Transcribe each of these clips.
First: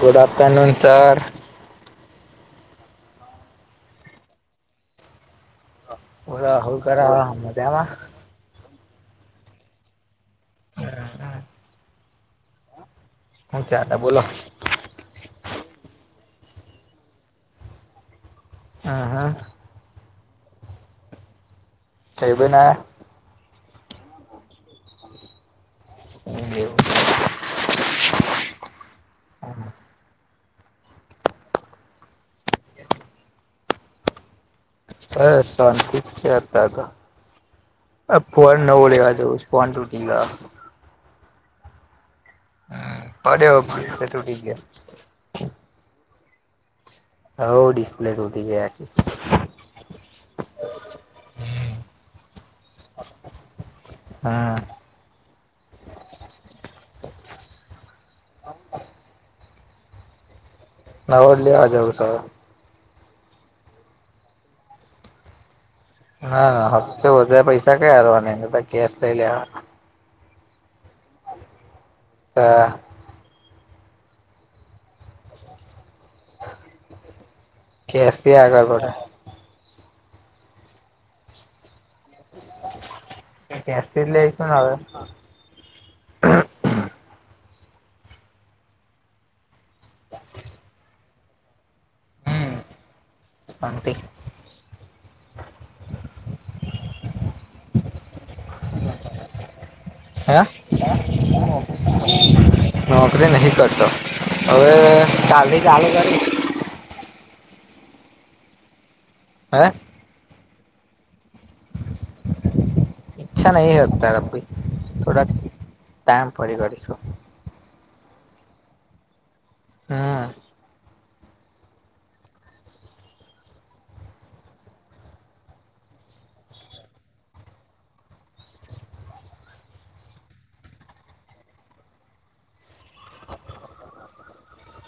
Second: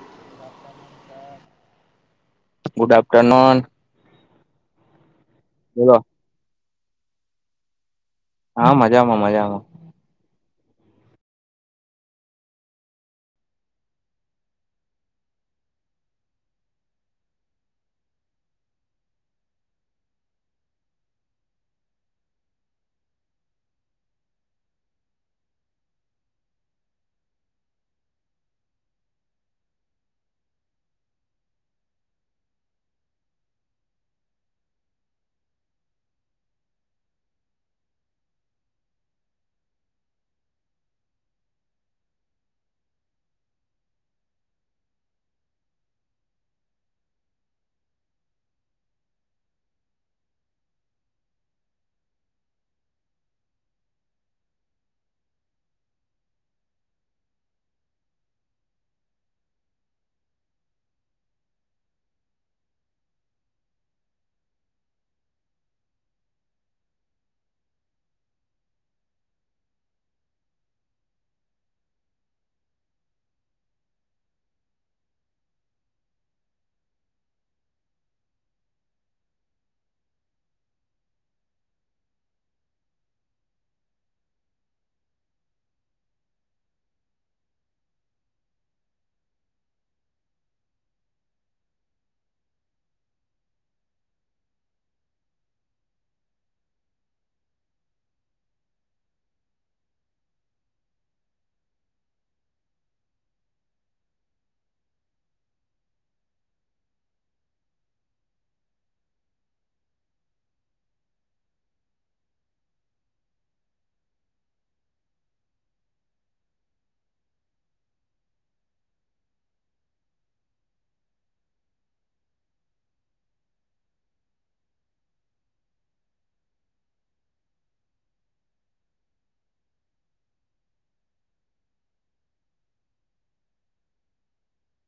Good afternoon sir. Good afternoon. બોલો. બોલા હું કરોરા મજામાં. હા મજામાં મજામાં. હું ચ અ બોલો. હા હા. તેજ બનાયા. એવું. હ શાંતિ છે અતાર તો. અ ફોન નવો લેવા જવો છે ફોન ટુટી ગયો. હમ પડયો ડિસપ્લે તુંટી ગયા. હવ ડિસપ્લે ટુટી ગયા. હા. નાવો લેવા જવઉ સે હવે. ના હપ્તો વધારે પૈસા કઈ આલવાને નતો કેશ લઈ લેવાનો. તો [inaudible] કેશ તી આગળ પડે. કેશ તી લેશું હવે. હમ શાંતિ. હા. નોકરી નહિ કરતો હવે કાલે ચાલુ કરીશ. હે. ઈચ્છા નહી હોતા ર ભી થોડા ટાઈમ પડી કરીશું. હા.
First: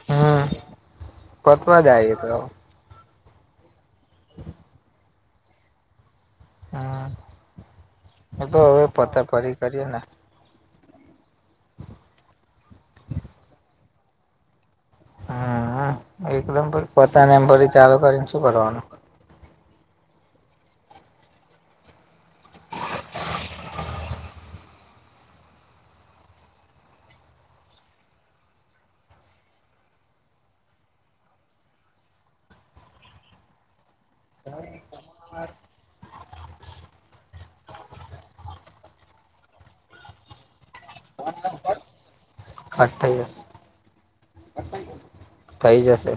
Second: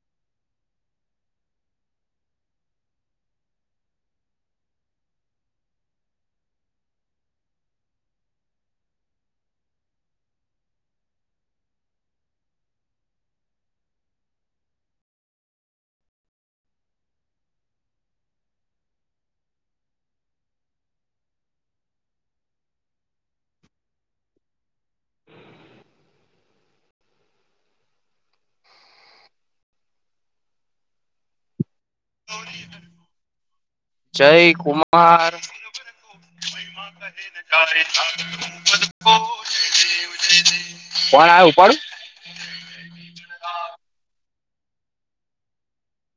હમ પતવા જ આયુ તો. હમ એ તો હવે પતે ફરી કરીએ ને. હમ એકદમ પણ પતાવીને ફરી ચાલુ કરીને શું કરવાનું હમ્મ. જય કુમાર. મહિમા કહે ના જાય ફોન આવે ઉપાડુ. આજ થઈ જશે. આજ થઈ જશે. થઈ જશે.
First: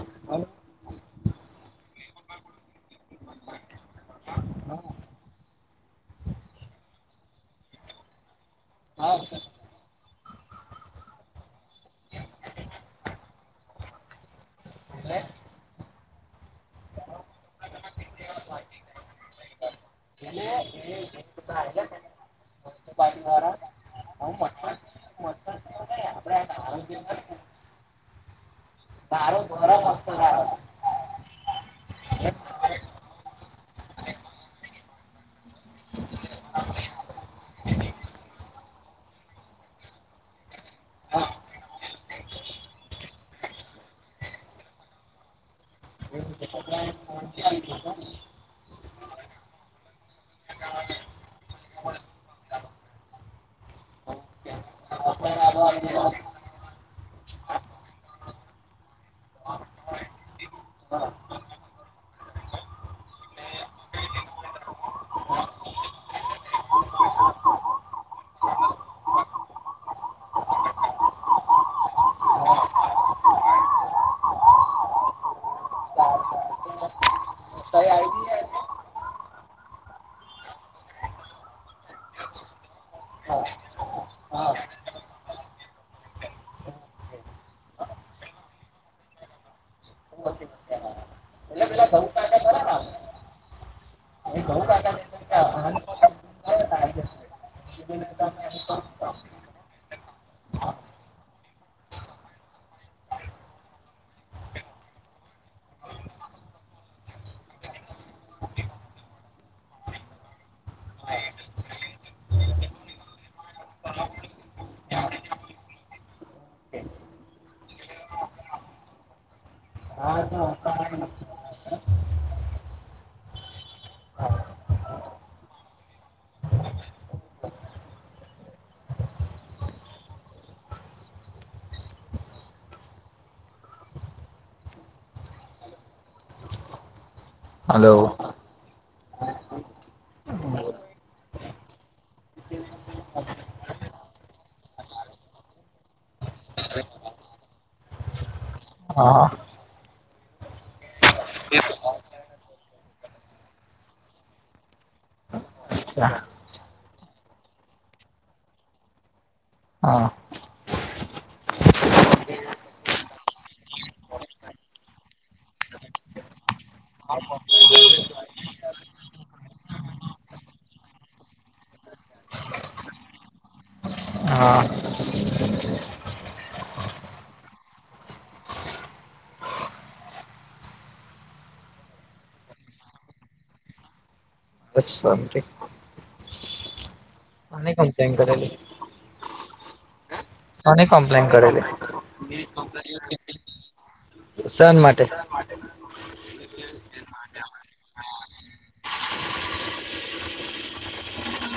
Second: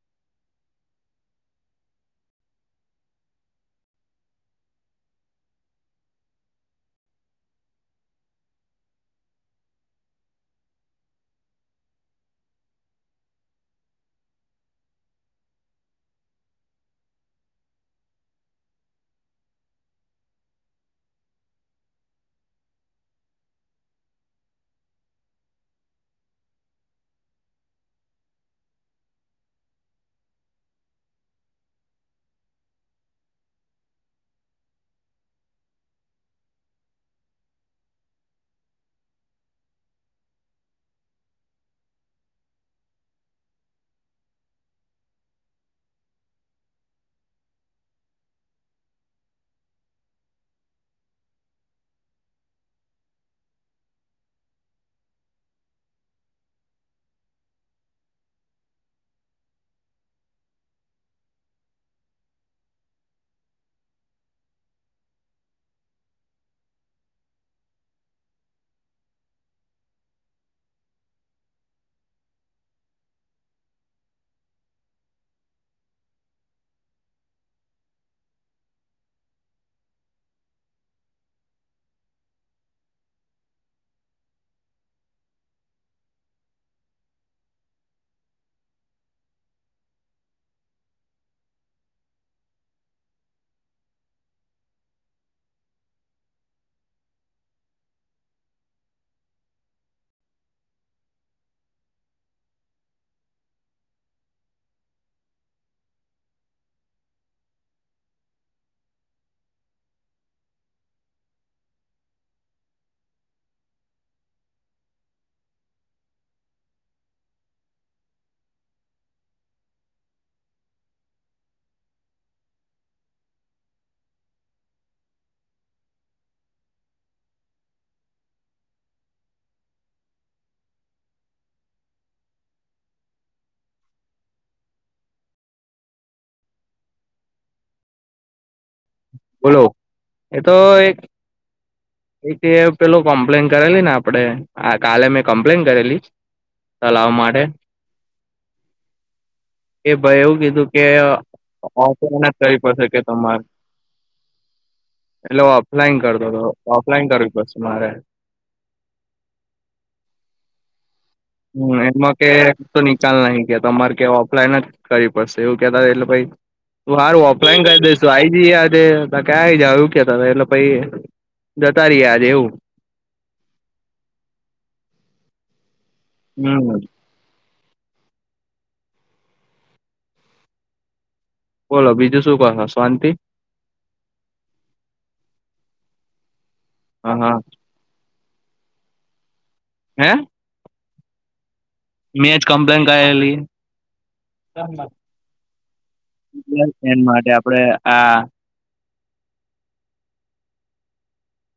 હાલો. બોલો એ તો એક. એ તે પેલો કોમ્પ્લેન કરેલીને આપડે અ કાલે મેં કમ્પ્લેન કરેલી. ચલાવવા માટે. હા. એ ભાઈ એવું કીધું કે ઓફલાઈન કરીવી પડશે કે તમારે. એટલે ઓફલાઈન કરતો તો ઓફલાઈન કરવી પડશે મારે. હા. હમ એમાં કે તો નિકાલ નહી કે તમારે કે ઓફલાઈન જ કરવી પડશે એવું કેતા એટલે ભાઈ હું સારું ઓફલાઈન કરી દઈશુ આઈ જઈ યાદે ક્યાં આઈ જાવ એવું કેતા તા એટલે પછ જતા રહીએ આજે એવું હા. હમ. બોલો બીજું શું કશો શાંતિ. બસ શાંતિ. હ હા. અને કોમ છે [unintelligible] હે. કોની કમ્પ્લેન કરેલી. મે જ કોમ્પલન કરેલી. શાન માટે. એન માટે આપડે આ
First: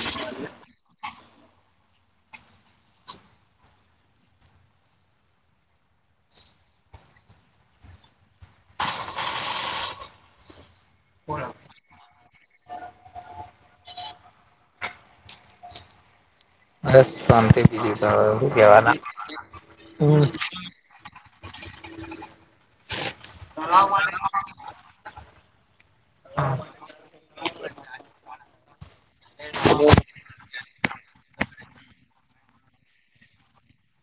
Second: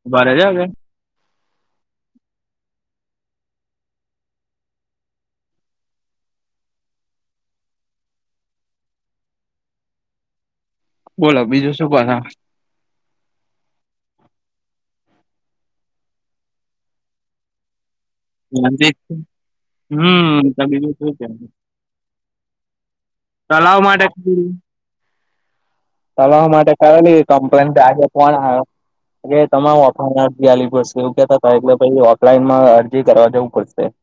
[unintelligible] આ ગયા. બોલો બીજું શું કો [unintelligible] શંતથી બીજું તો હવે હું શાંતિ કેવાના હમ્મ. હમ [unintelligible] [unintelligible] માટે તળાવ માટે કરેલી કમ્પ્લેનાગે આજે ફોન [unintelligible] એ તમારે ઓફલાઈન અરજી આવી પડશે એવું કેતા હતા એટલે ઓફલાઈનમાં અરજી કરવા જવું પડશે. [inaudible]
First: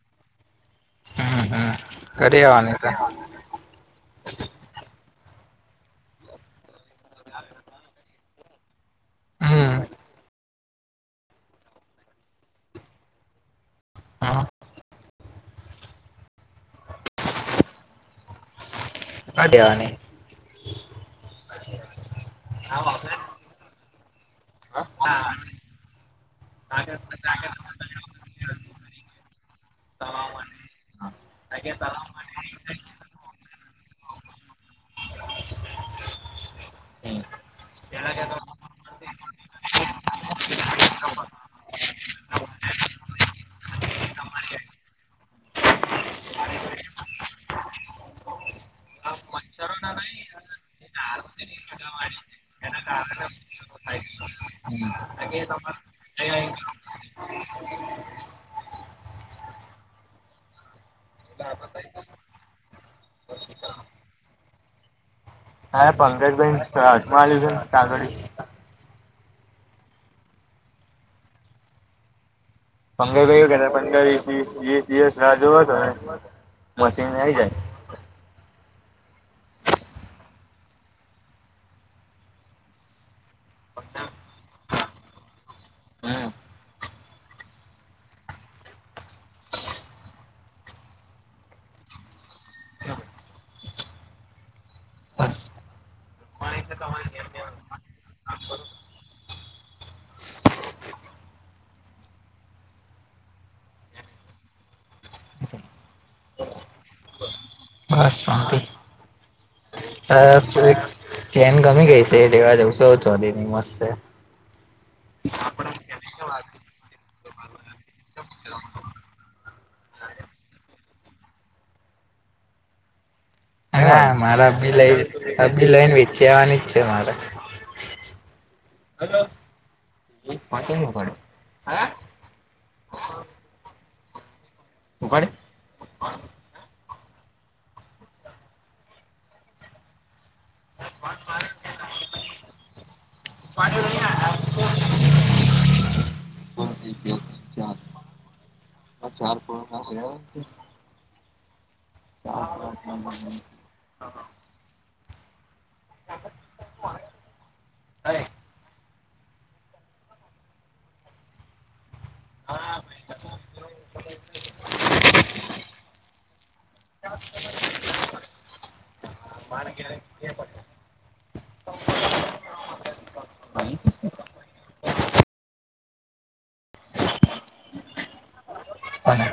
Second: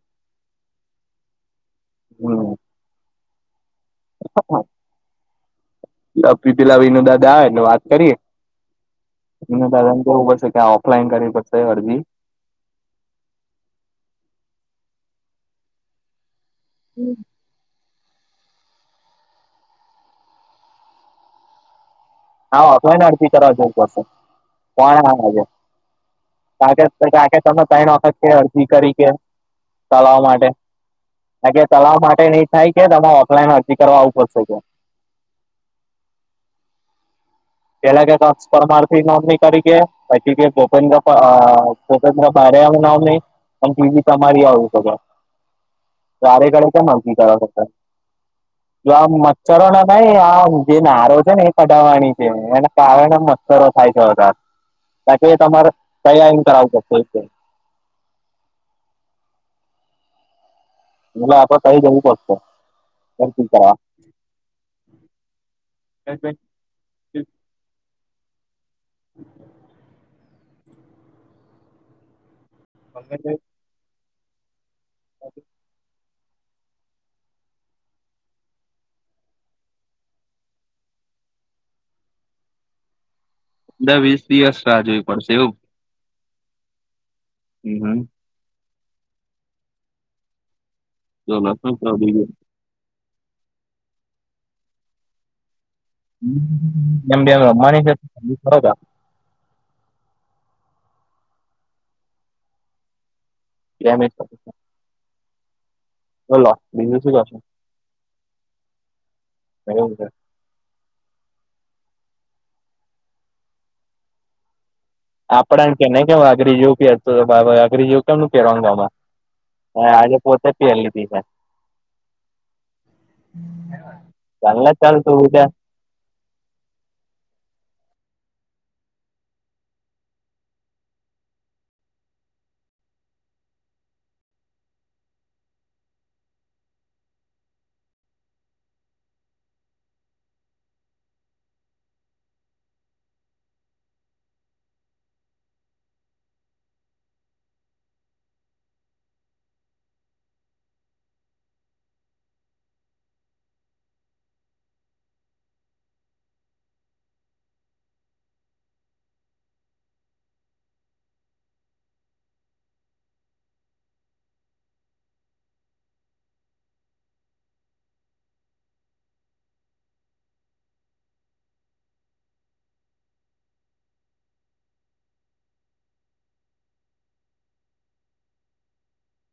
હમ્મ હમ્મ કરી આવવાની તે. [unintelligible] વિનો દાદા આવેને વાત કરીયે. એને હમ દાને કેવું પડશે કે આ ઓફલાઈન કરવી પડશે અરજી. હમ્મ. હા દેવાની. હા ઓફલાઈન અરજી કરાવો પડશે કોણ [unintelligible] કા [unintelligible] કે અરજી કરી કે ચલાવવા માટે. કા કે તળાવ માટે નઈ થાય કે તમારે ઓફલાઈન અરજી કરવા આવવું પડશે ત્યાં. પેલા કે [unintelligible] પરમારથી નોમની કરી કે પછી કે ગોપેન્દ્ર આ સ્વતંત્ર ભારે આવને આવ નહી પણ ટી બી તમારી આવી શકે. વારે ઘડે કેમ અરજી કરાવતા છે. જો આમ મચ્છરો ના નહીં આ [unintelligible] નારો છે ને એ કઢાવવાની. એના કારણે મચ્છરો થાય છે વધાર પછી તમારે ત્યાં આવીને કરાવો પડશે એટલે. એટલે આપે કહી દેવું પડશે અરજી કરવા. હા પંકજભાઈન રાજજમાલ્યું છે કંગળ [unintelligible] પંગર ક કે પંદર વ વીસ દિવસ રાહ જોવો હતો ને મશીન આઈ જાય. પંદર વીસ દિવસ રાહ જોવી પડશે એવું. હમ્મ. હમ્મ [unintelligible] [unintelligible] બસ કેમ બે રમવાની છે [unintelligible] બે મિનિટ બોલો બીજું શું કરો છો. બસ ફાઈન. એવું છે હ એક ચેન ગમી ગઈ છે એ લેવા જઉશો ચો દની મસ્ત છે. આપડને કે કે અગરી જેવું અગરી જેવું કેમ કેવામાં હ આજે પોતે પહેર લીધી છે. ચાલે ને ચાલ તું બજા એ લે ન [unintelligible] મારે. હલો. પાચ પડે હ કોને